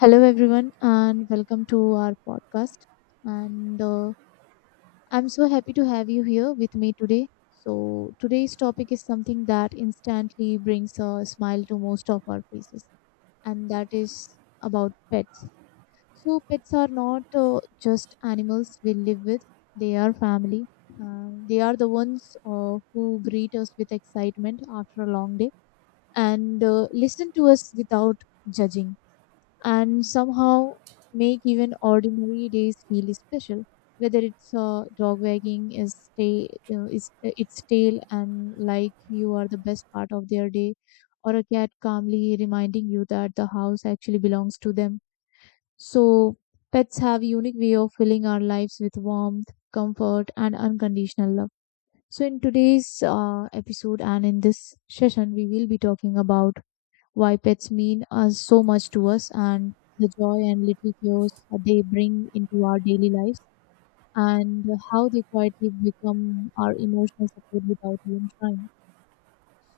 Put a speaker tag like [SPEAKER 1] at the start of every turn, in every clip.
[SPEAKER 1] Hello, everyone, and welcome to our podcast. And I'm so happy to have you here with me today. So, today's topic is something that instantly brings a smile to most of our faces, and that is about pets. So, pets are not just animals we live with, they are family. They are the ones who greet us with excitement after a long day and listen to us without judging and somehow make even ordinary days feel special. Whether it's dog wagging is ta- is its tail and like you are the best part of their day, or a cat calmly reminding you that the house actually belongs to them. So pets have a unique way of filling our lives with warmth, comfort, and unconditional love. So in today's episode and in this session, we will be talking about why pets mean us so much to us and the joy and little chaos they bring into our daily lives and how they quietly become our emotional support without even trying.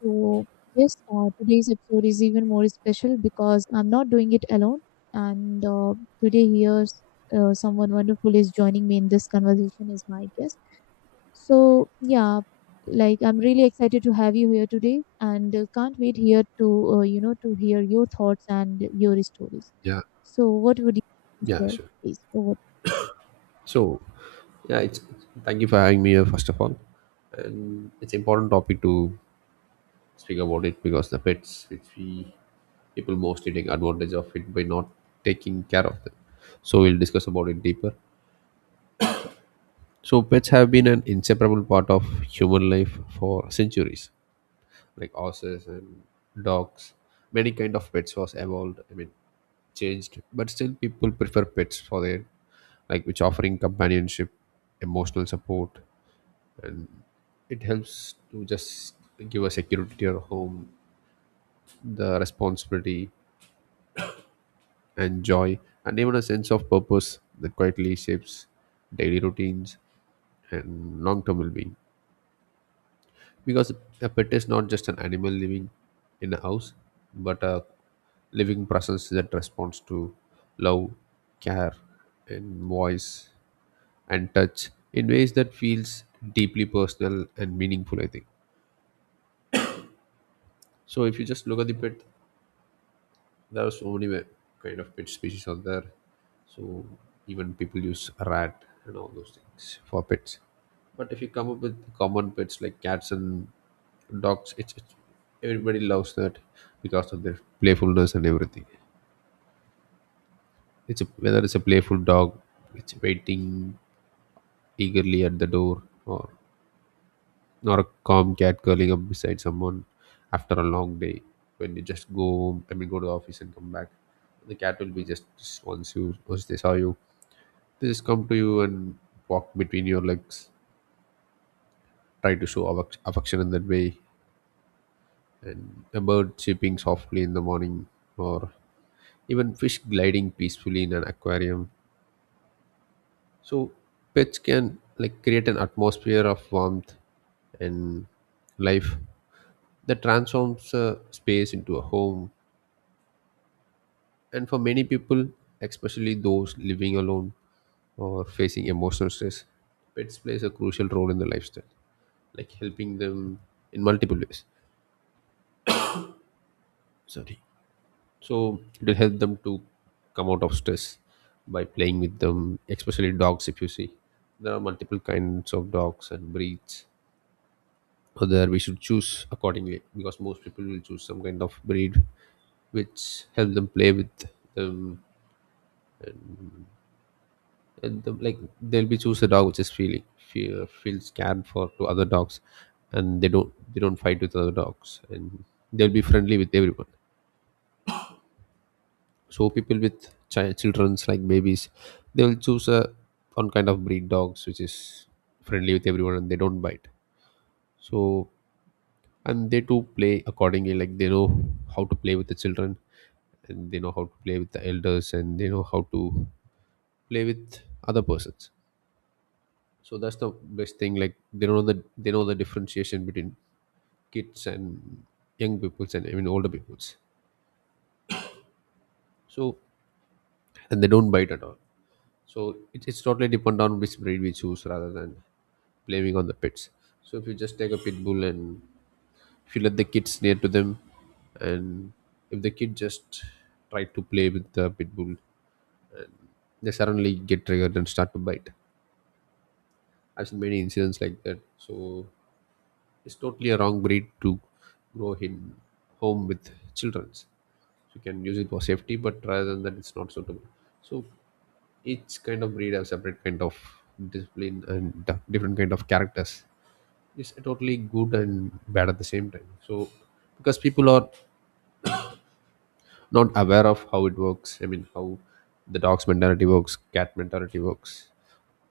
[SPEAKER 1] So, yes, today's episode is even more special because I'm not doing it alone. And Today, here, someone wonderful is joining me in this conversation, is my guest. So, yeah, like I'm really excited to have you here today and can't wait here to, to hear your thoughts and your stories.
[SPEAKER 2] Yeah,
[SPEAKER 1] So, what would you like to
[SPEAKER 2] yeah,
[SPEAKER 1] share,
[SPEAKER 2] sure.
[SPEAKER 1] please? Over.
[SPEAKER 2] So, yeah, it's thank you for having me here first of all, and it's important topic to speak about it because the pets, which we people mostly take advantage of it by not taking care of them. So we'll discuss about it deeper. So pets have been an inseparable part of human life for centuries. Like horses and dogs, many kind of pets was evolved, I mean changed, but still people prefer pets for their, like, which offering companionship, emotional support. It helps to just give a security to your home, the responsibility and joy, and even a sense of purpose that quietly shapes daily routines and long-term well-being. Because a pet is not just an animal living in a house, but a living presence that responds to love, care and voice and touch in ways that feels deeply personal and meaningful, I think. So if you just look at the pet, there are so many kind of pet species out there. So even people use rat and all those things for pets. But if you come up with common pets like cats and dogs, it's everybody loves that because of their playfulness and everything. It's a, whether it's a playful dog, it's waiting eagerly at the door, or a calm cat curling up beside someone after a long day, when you just go home, I mean go to the office and come back, the cat will be just once you once they saw you, they just come to you and walk between your legs, try to show affection in that way. And a bird chirping softly in the morning, or even fish gliding peacefully in an aquarium. So pets can like create an atmosphere of warmth and life that transforms a space into a home. And for many people, especially those living alone or facing emotional stress, pets plays a crucial role in the lifestyle, like helping them in multiple ways. Sorry. So it will help them to come out of stress by playing with them, especially dogs if you see. There are multiple kinds of dogs and breeds, whether we should choose accordingly, because most people will choose some kind of breed which help them play with them. The, like they'll be choose a dog which is feel feel scared for to other dogs, and they don't fight with other dogs, and they'll be friendly with everyone. So people with children's like babies, they'll choose a one kind of breed dogs which is friendly with everyone and they don't bite. So, and they too play accordingly, like they know how to play with the children, and they know how to play with the elders, and they know how to play with other persons. So that's the best thing, like they know the differentiation between kids and young peoples and even older peoples. So, and they don't bite at all. So it's totally depend on which breed we choose rather than blaming on the pets. So if you just take a pit bull, and if you let the kids near to them, and if the kid just try to play with the pit bull, they suddenly get triggered and start to bite. I've seen many incidents like that. So it's totally a wrong breed to grow in home with childrens. You can use it for safety, but rather than that, it's not suitable. So each kind of breed have separate kind of discipline and different kind of characters. It's totally good and bad at the same time. So because people are not aware of how it works. I mean, how the dog's mentality works, cat mentality works,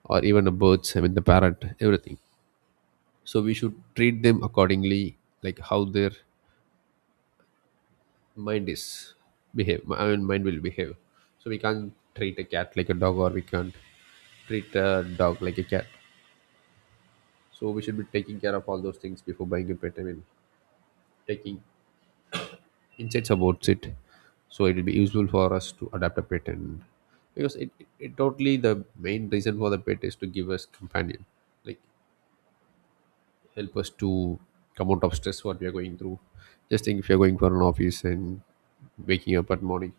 [SPEAKER 2] or even a bird's. I mean, the parrot, everything. So we should treat them accordingly, like how their mind is behave I mean mind will behave. So we can't treat a cat like a dog, or we can't treat a dog like a cat. So we should be taking care of all those things before buying a pet, I mean taking insights about it. So it will be useful for us to adapt a pet. And because it totally the main reason for the pet is to give us companion, like help us to come out of stress what we are going through. Just think if you're going for an office and waking up at morning.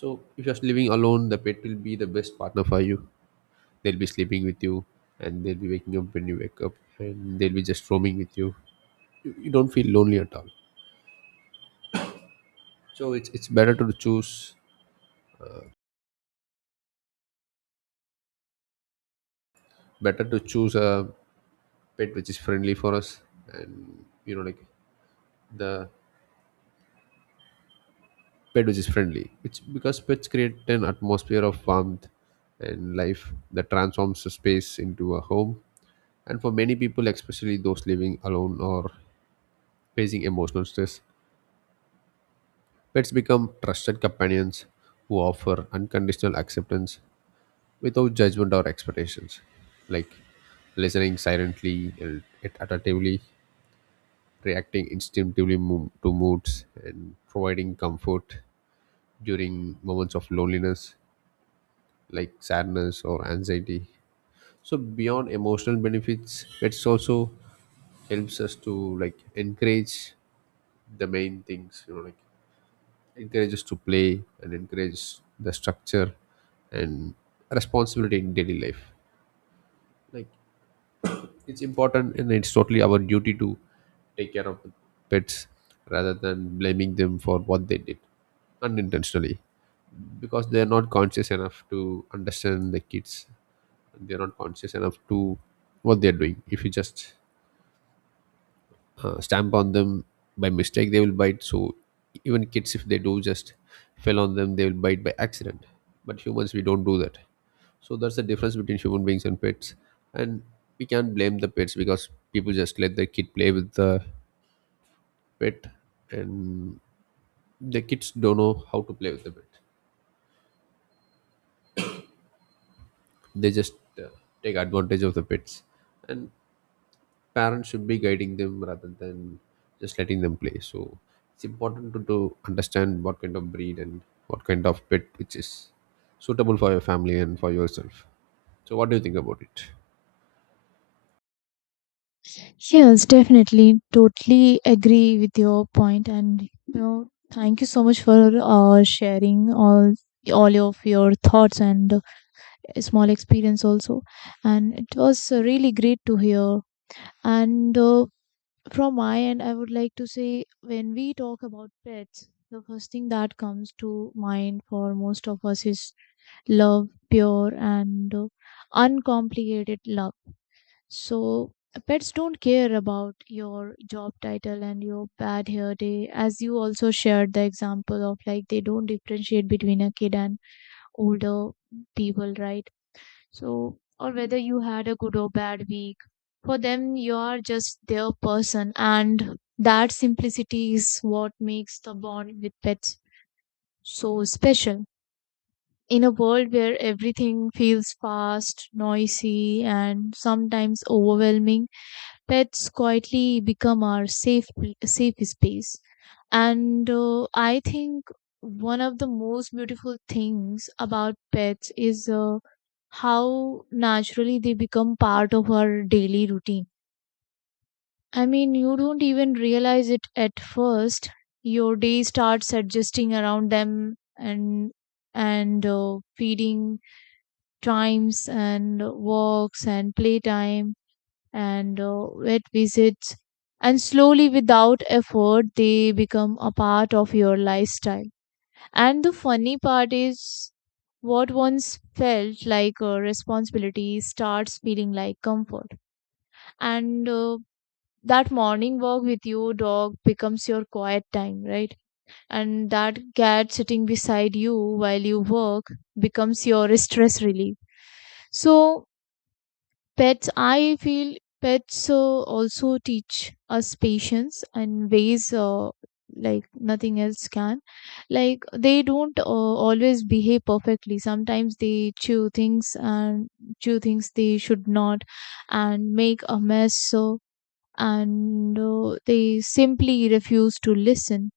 [SPEAKER 2] So if you're living alone, the pet will be the best partner for you. They'll be sleeping with you, and they'll be waking up when you wake up, and they'll be just roaming with you. You don't feel lonely at all. So it's better to choose a pet which is friendly for us. And you know, like the pet which is friendly, which because pets create an atmosphere of warmth and life that transforms a space into a home. And for many people, especially those living alone or facing emotional stress, pets become trusted companions who offer unconditional acceptance without judgment or expectations, like listening silently and attentively, reacting instinctively to moods, and providing comfort during moments of loneliness, like sadness or anxiety. So beyond emotional benefits, pets also helps us to like encourage the main things, you know, like encourage us to play and encourage the structure and responsibility in daily life. Like it's important, and it's totally our duty to take care of the pets rather than blaming them for what they did unintentionally, because they're not conscious enough to understand the kids. They're not conscious enough to what they're doing. If you just stamp on them by mistake, they will bite. So even kids, if they do just fell on them, they will bite by accident. But humans, we don't do that. So that's the difference between human beings and pets. And we can't blame the pets because people just let their kid play with the pet, and the kids don't know how to play with the pet. They just uh, take advantage of the pets, and parents should be guiding them rather than just letting them play. So it's important to understand what kind of breed and what kind of pet which is suitable for your family and for yourself. So what do you think about it?
[SPEAKER 1] Yes, definitely. Totally agree with your point, and you know, thank you so much for sharing all of your thoughts and small experience also. And it was really great to hear. And From my end, I would like to say when we talk about pets, the first thing that comes to mind for most of us is love, pure and uncomplicated love. So, pets don't care about your job title and your bad hair day, as you also shared the example of like they don't differentiate between a kid and older people, right? So, or whether you had a good or bad week. For them, you are just their person, and that simplicity is what makes the bond with pets so special. In a world where everything feels fast, noisy, and sometimes overwhelming, pets quietly become our safe space, and I think one of the most beautiful things about pets is how naturally they become part of our daily routine. I mean, you don't even realize it at first. Your day starts adjusting around them, and feeding times and walks and playtime and it visits, and slowly without effort they become a part of your lifestyle. And the funny part is what once felt like a responsibility starts feeling like comfort, and that morning walk with your dog becomes your quiet time, right? And that cat sitting beside you while you work becomes your stress relief. So pets, I feel, pets also teach us patience and ways like nothing else can. Like they don't always behave perfectly. Sometimes they chew things and chew things they should not and make a mess. So, and they simply refuse to listen.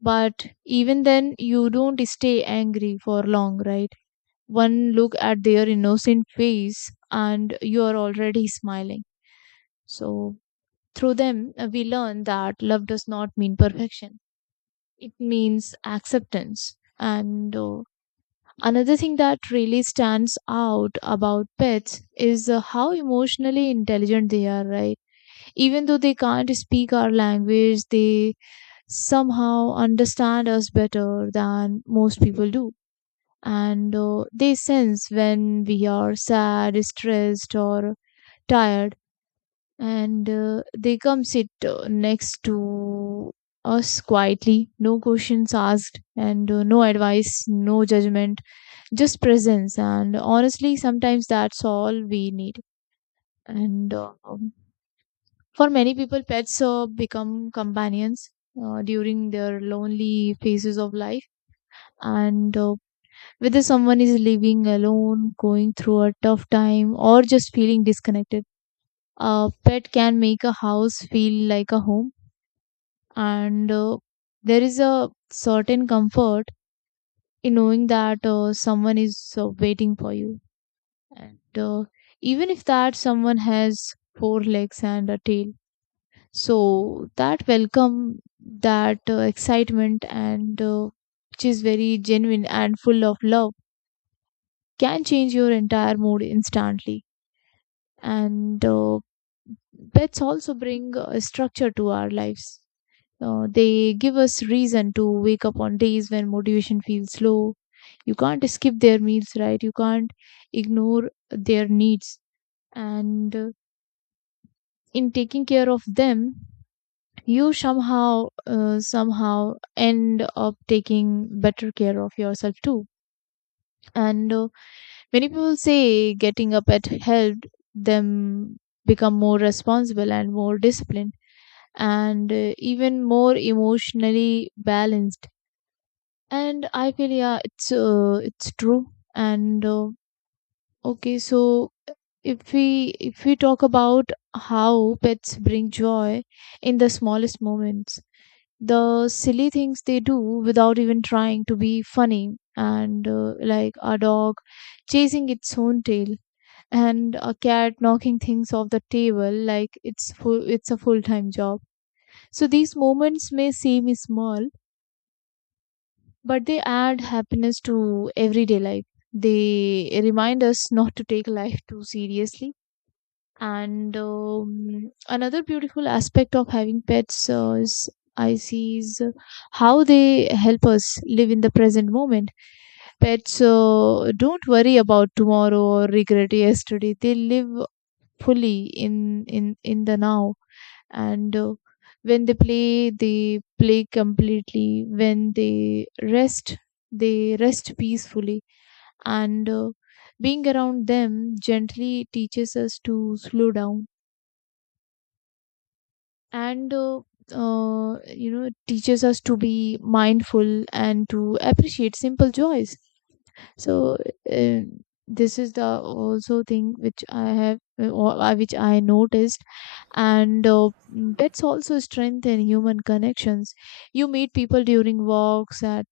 [SPEAKER 1] But even then, you don't stay angry for long, right? One look at their innocent face and you are already smiling. So, through them, we learn that love does not mean perfection, it means acceptance. And Another thing that really stands out about pets is how emotionally intelligent they are, right? Even though they can't speak our language, they somehow understand us better than most people do, and they sense when we are sad, stressed, or tired, and they come sit next to us quietly, no questions asked, and no advice, no judgment, just presence. And honestly, sometimes that's all we need. And For many people, pets become companions during their lonely phases of life, and whether someone is living alone, going through a tough time, or just feeling disconnected. A pet can make a house feel like a home, and there is a certain comfort in knowing that someone is waiting for you. And Even if that someone has four legs and a tail, so that welcome, that excitement, and which is very genuine and full of love, can change your entire mood instantly. And Pets also bring structure to our lives. They give us reason to wake up on days when motivation feels low. You can't skip their meals, right? You can't ignore their needs. And In taking care of them, you somehow, somehow end up taking better care of yourself too. And Many people say getting up at helped them become more responsible and more disciplined and even more emotionally balanced, and I feel, yeah, it's it's true. And Okay, so if we talk about how pets bring joy in the smallest moments, the silly things they do without even trying to be funny, and like a dog chasing its own tail and a cat knocking things off the table like it's full it's a full time job. So these moments may seem small, but they add happiness to everyday life. They remind us not to take life too seriously. And Another beautiful aspect of having pets is I see, is how they help us live in the present moment. Pets don't worry about tomorrow or regret yesterday. They live fully in the now, and when they play completely, when they rest peacefully, and being around them gently teaches us to slow down, and you know, teaches us to be mindful and to appreciate simple joys. So uh, this is the also thing which I have which I noticed. And Pets also strengthen human connections. You meet people during walks at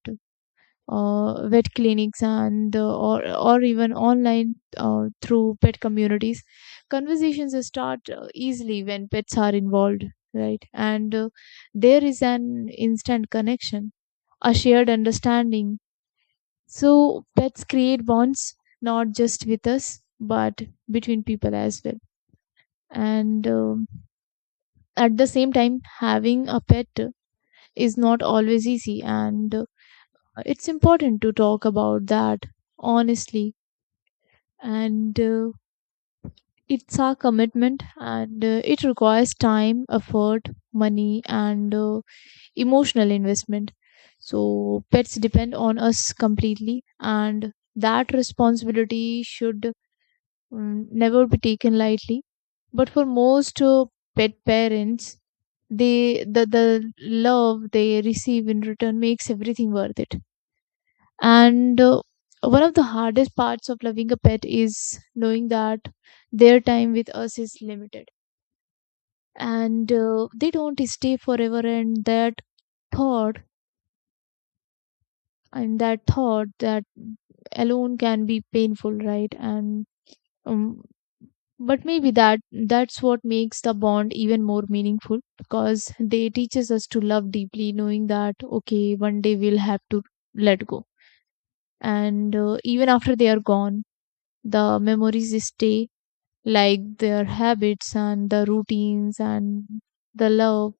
[SPEAKER 1] vet clinics, and or even online through pet communities. Conversations start easily when pets are involved, right? And there is an instant connection, a shared understanding. So pets create bonds not just with us but between people as well. And At the same time, having a pet is not always easy, and it's important to talk about that honestly. And It's a commitment, and it requires time, effort, money, and emotional investment. So pets depend on us completely, and that responsibility should, never be taken lightly. But for most pet parents, the love they receive in return makes everything worth it. And One of the hardest parts of loving a pet is knowing that their time with us is limited, and they don't stay forever. Thought and that thought that alone can be painful, right? And um, but maybe that's what makes the bond even more meaningful, because they teaches us to love deeply knowing that okay one day we'll have to let go. And even after they are gone, the memories stay, like their habits and the routines and the love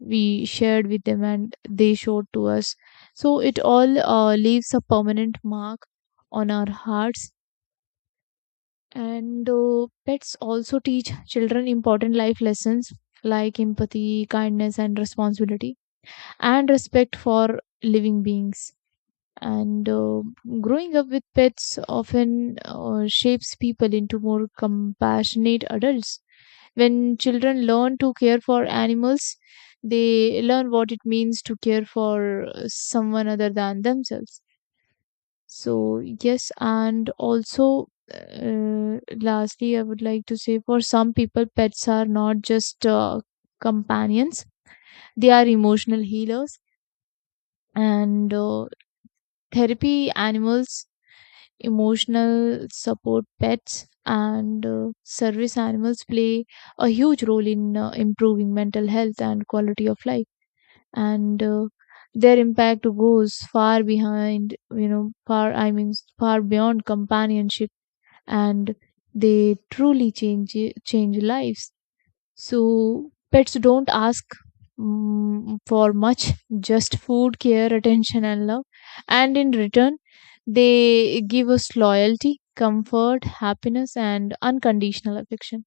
[SPEAKER 1] we shared with them and they showed to us. So it all leaves a permanent mark on our hearts. And Pets also teach children important life lessons like empathy, kindness, and responsibility, and respect for living beings. And Growing up with pets often shapes people into more compassionate adults. When children learn to care for animals, they learn what it means to care for someone other than themselves. So, yes, and also, lastly, I would like to say for some people, pets are not just companions, they are emotional healers. And Therapy animals, emotional support pets, and service animals play a huge role in improving mental health and quality of life. And Their impact goes far behind, you know, far beyond companionship, and they truly change lives. So pets don't ask, for much, just food, care, attention, and love. And in return, they give us loyalty, comfort, happiness, and unconditional affection.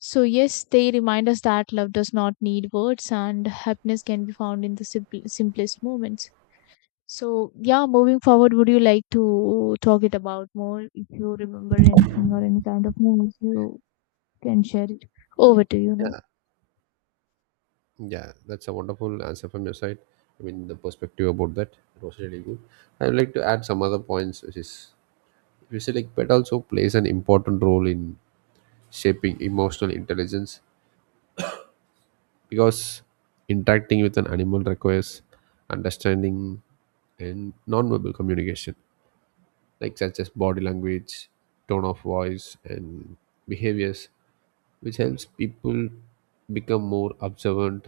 [SPEAKER 1] So, yes, they remind us that love does not need words and happiness can be found in the simplest moments. So yeah, moving forward, would you like to talk it about more? If you remember anything or any kind of news, you can share it. Over to you now.
[SPEAKER 2] Yeah, yeah, That's a wonderful answer from your side. I mean, the perspective about that, it was really good. I would like to add some other points, which is if you say like pet also plays an important role in shaping emotional intelligence, because interacting with an animal requires understanding and nonverbal communication, like such as body language, tone of voice, and behaviors, which helps people become more observant,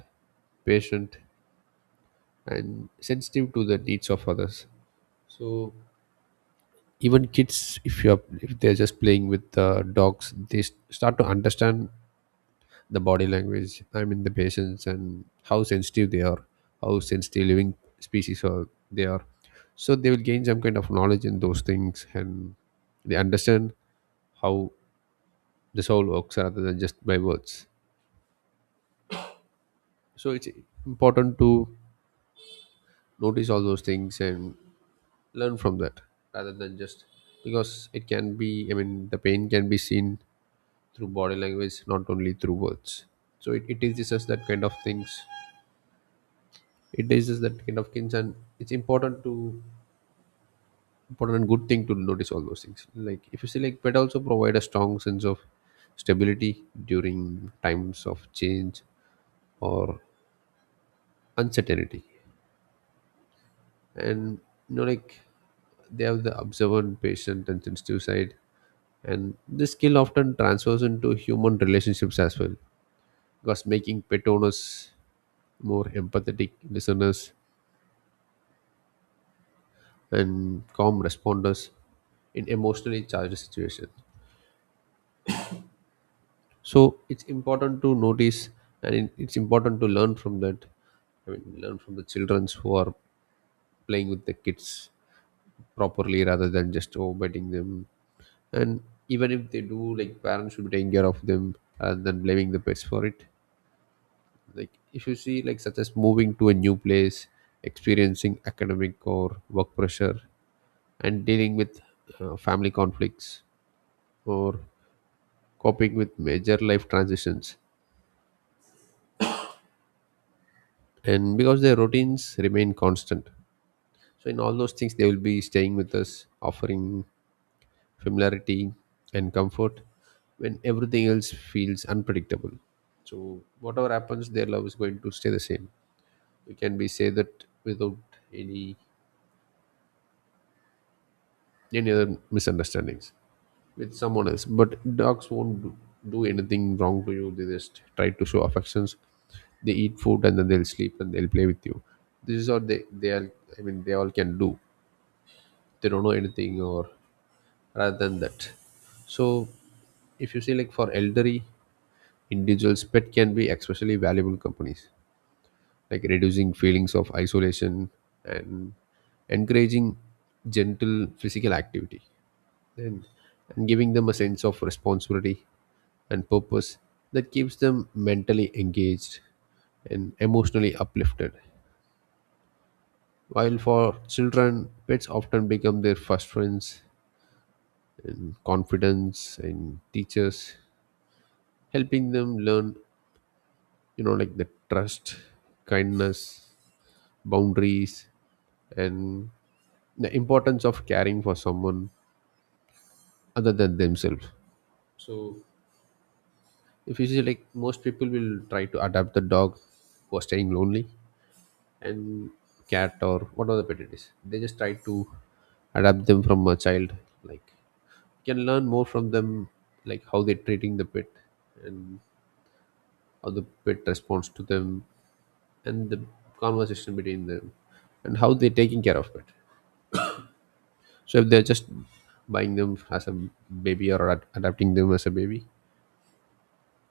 [SPEAKER 2] patient, and sensitive to the needs of others. So even kids, if you are if they're just playing with the dogs, they start to understand the body language, I mean the patients, and how sensitive they are, how sensitive living species are. So they will gain some kind of knowledge in those things, and they understand how the soul works rather than just by words. So it's important to notice all those things and learn from that rather than just, because it can be, I mean the pain can be seen through body language, not only through words. So it teaches us that kind of things. It raises that kind of things, and it's important to important and good thing to notice all those things. Like if you see, like pet also provide a strong sense of stability during times of change or uncertainty. And you know like they have the observant, patient, and sensitive side, and this skill often transfers into human relationships as well, because making pet owners more empathetic listeners and calm responders in emotionally charged situations. So it's important to notice, and it's important to learn from that. I mean, learn from the childrens who are playing with the kids properly rather than just overbiting them. And even if they do, like parents should be taking care of them rather than blaming the pets for it. Like if you see, like such as moving to a new place, experiencing academic or work pressure, and dealing with family conflicts or coping with major life transitions, and because their routines remain constant, so in all those things they will be staying with us offering familiarity and comfort when everything else feels unpredictable. So whatever happens, their love is going to stay the same. We can be say that without any any other misunderstandings with someone else, but dogs won't do anything wrong to you. They just try to show affections. They eat food and then they'll sleep and they'll play with you. This is what they all, I mean, they all can do. They don't know anything or rather than that. So if you see, like, for elderly individuals pet can be especially valuable companies, like reducing feelings of isolation and encouraging gentle physical activity, and, and giving them a sense of responsibility and purpose that keeps them mentally engaged and emotionally uplifted. While for children pets often become their first friends and confidence in teachers, helping them learn, you know, like the trust, kindness, boundaries, and the importance of caring for someone other than themselves. So if you see, like, most people will try to adapt the dog who are staying lonely, and cat or whatever the pet it is, they just try to adapt them from a child. Like, you can learn more from them, like how they're treating the pet and or the pet responds to them and the conversation between them and how they're taking care of it. So if they're just buying them as a baby or adapting them as a baby,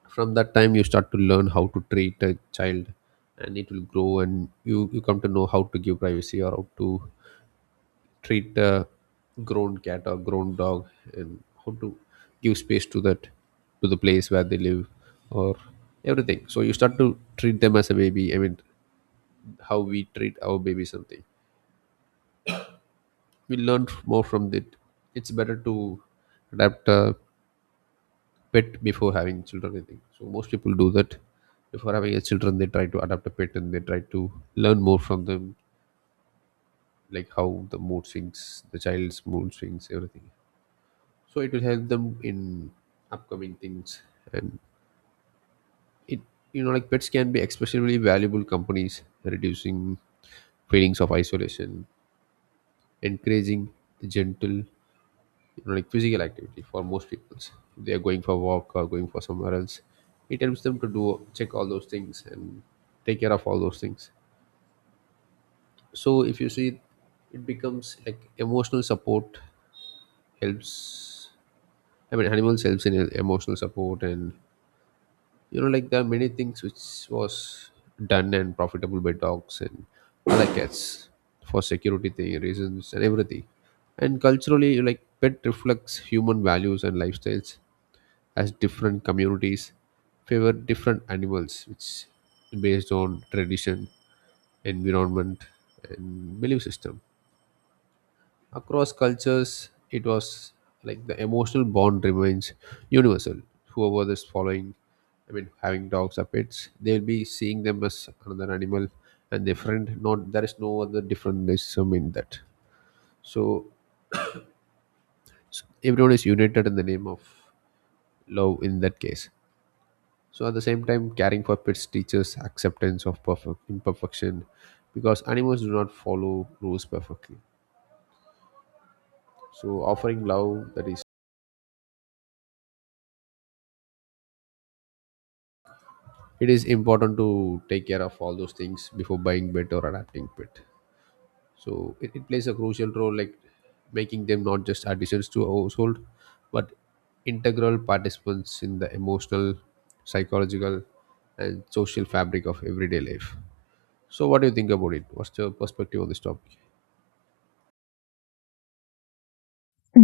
[SPEAKER 2] from that time you start to learn how to treat a child, and it will grow and you come to know how to give privacy or how to treat a grown cat or grown dog, and how to give space to that, to the place where they live or everything. So you start to treat them as a baby, I mean, how we treat our baby, something we learn more from that. It's better to adapt a pet before having children, I think. So most people do that. Before having a children, they try to adapt a pet and they try to learn more from them, like how the mood swings, the child's mood swings, everything. So it will help them in upcoming things. And it, you know, like pets can be especially valuable companies, reducing feelings of isolation, encouraging the gentle, you know, like physical activity for most people. If they are going for a walk or going for somewhere else, it helps them to do check all those things and take care of all those things. So if you see, it becomes like emotional support helps. I mean, animals helps in emotional support, and you know, like there are many things which was done and profitable by dogs and other cats for security thing, reasons and everything. And culturally, like pet reflects human values and lifestyles, as different communities favor different animals which based on tradition, environment, and belief system. Across cultures it was like the emotional bond remains universal. Whoever is following, I mean having dogs or pets, they will be seeing them as another animal and their friend. Not, there is no other differentness in that. So everyone is united in the name of love in that case. So at the same time, caring for pets teaches acceptance of perfect imperfection because animals do not follow rules perfectly. So offering love, that is, it is important to take care of all those things before buying pet or adapting pet. So it plays a crucial role, like making them not just additions to a household but integral participants in the emotional, psychological, and social fabric of everyday life. So what do you think about it? What's your perspective on this topic?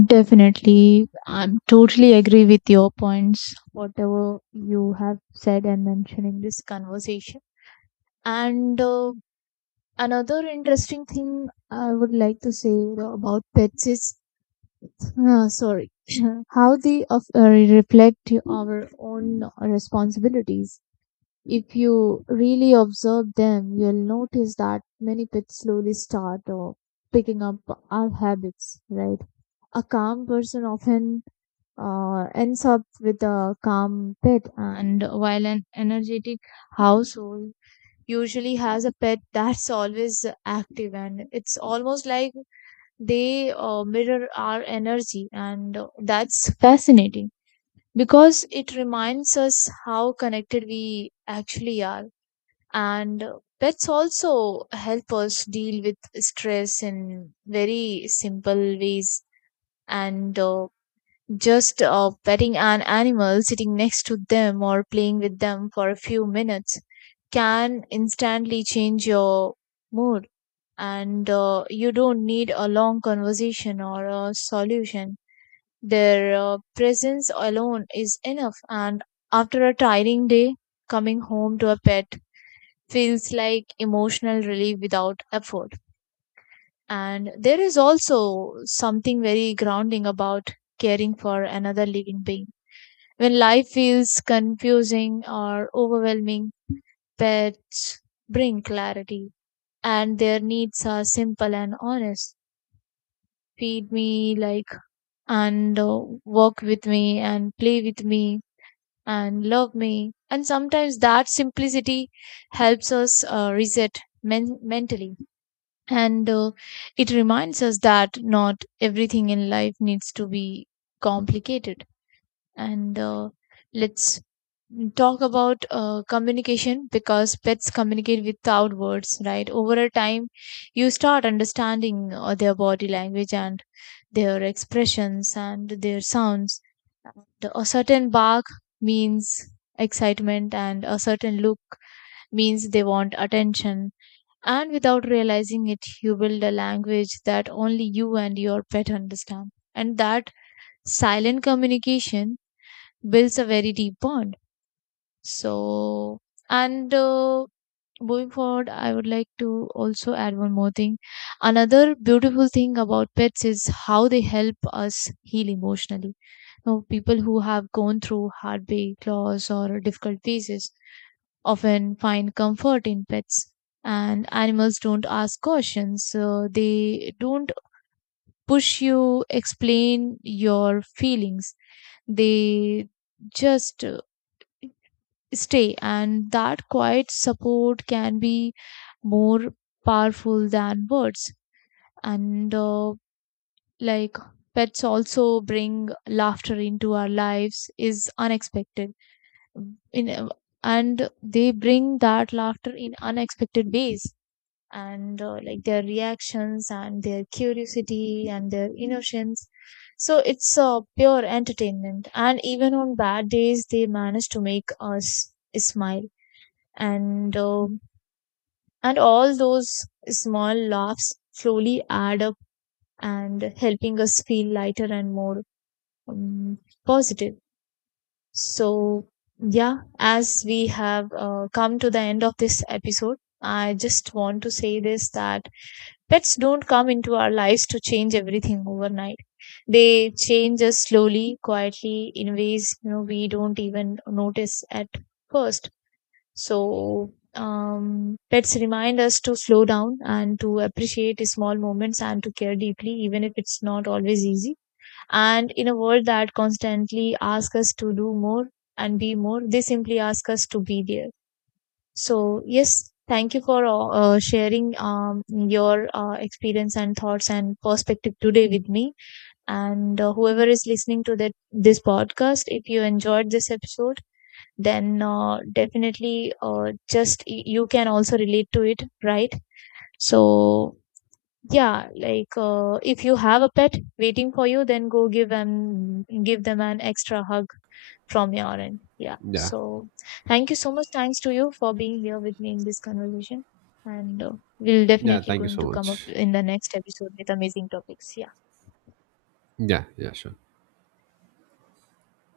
[SPEAKER 1] Definitely, I'm totally agree with your points, whatever you have said and mentioned in this conversation. And Another interesting thing I would like to say about pets is, sorry, how they of, reflect our own responsibilities. If you really observe them, you'll notice that many pets slowly start picking up our habits, right? A calm person often ends up with a calm pet, and while an energetic household usually has a pet that's always active, and it's almost like they mirror our energy, and that's fascinating because it reminds us how connected we actually are. And pets also help us deal with stress in very simple ways, and just petting an animal, sitting next to them, or playing with them for a few minutes can instantly change your mood. And you don't need a long conversation or a solution. Their presence alone is enough, and after a tiring day, coming home to a pet feels like emotional relief without effort. And there is also something very grounding about caring for another living being. When life feels confusing or overwhelming, pets bring clarity, and their needs are simple and honest. Feed me, like, and walk with me, and play with me, and love me. And sometimes that simplicity helps us reset mentally. And it reminds us that not everything in life needs to be complicated. And let's talk about communication, because pets communicate without words, right? Over a time, you start understanding their body language, and their expressions, and their sounds. A certain bark means excitement, and a certain look means they want attention, and without realizing it, you build a language that only you and your pet understand. And that silent communication builds a very deep bond. So, and Moving forward, I would like to also add one more thing. Another beautiful thing about pets is how they help us heal emotionally. Now, people who have gone through heartbreak, loss, or difficult phases often find comfort in pets. And animals don't ask questions, so they don't push you, explain your feelings. They just stay, and that quiet support can be more powerful than words. And like pets also bring laughter into our lives is unexpected in and They bring that laughter in unexpected ways, and like their reactions, and their curiosity, and their innocence. So it's pure entertainment. And even on bad days, they manage to make us smile. And uh, and all those small laughs slowly add up, and helping us feel lighter and more um, positive. So yeah, as we have come to the end of this episode, I just want to say this, that pets don't come into our lives to change everything overnight. They change us slowly, quietly, in ways, you know, we don't even notice at first. So pets remind us to slow down, and to appreciate small moments, and to care deeply, even if it's not always easy. And in a world that constantly asks us to do more and be more, they simply ask us to be there. So, yes, thank you for sharing your experience and thoughts and perspective today with me. And whoever is listening to that this podcast, if you enjoyed this episode, then definitely, you can also relate to it, right? So, yeah, like if you have a pet waiting for you, then go give and give them an extra hug from your end. Yeah.
[SPEAKER 2] Yeah.
[SPEAKER 1] So thank you so much. Thanks to you for being here with me in this conversation. And we'll
[SPEAKER 2] Yeah,
[SPEAKER 1] definitely
[SPEAKER 2] thank you
[SPEAKER 1] going
[SPEAKER 2] so
[SPEAKER 1] to come up
[SPEAKER 2] much.
[SPEAKER 1] in the next episode with amazing topics. Yeah.
[SPEAKER 2] Yeah, yeah, sure.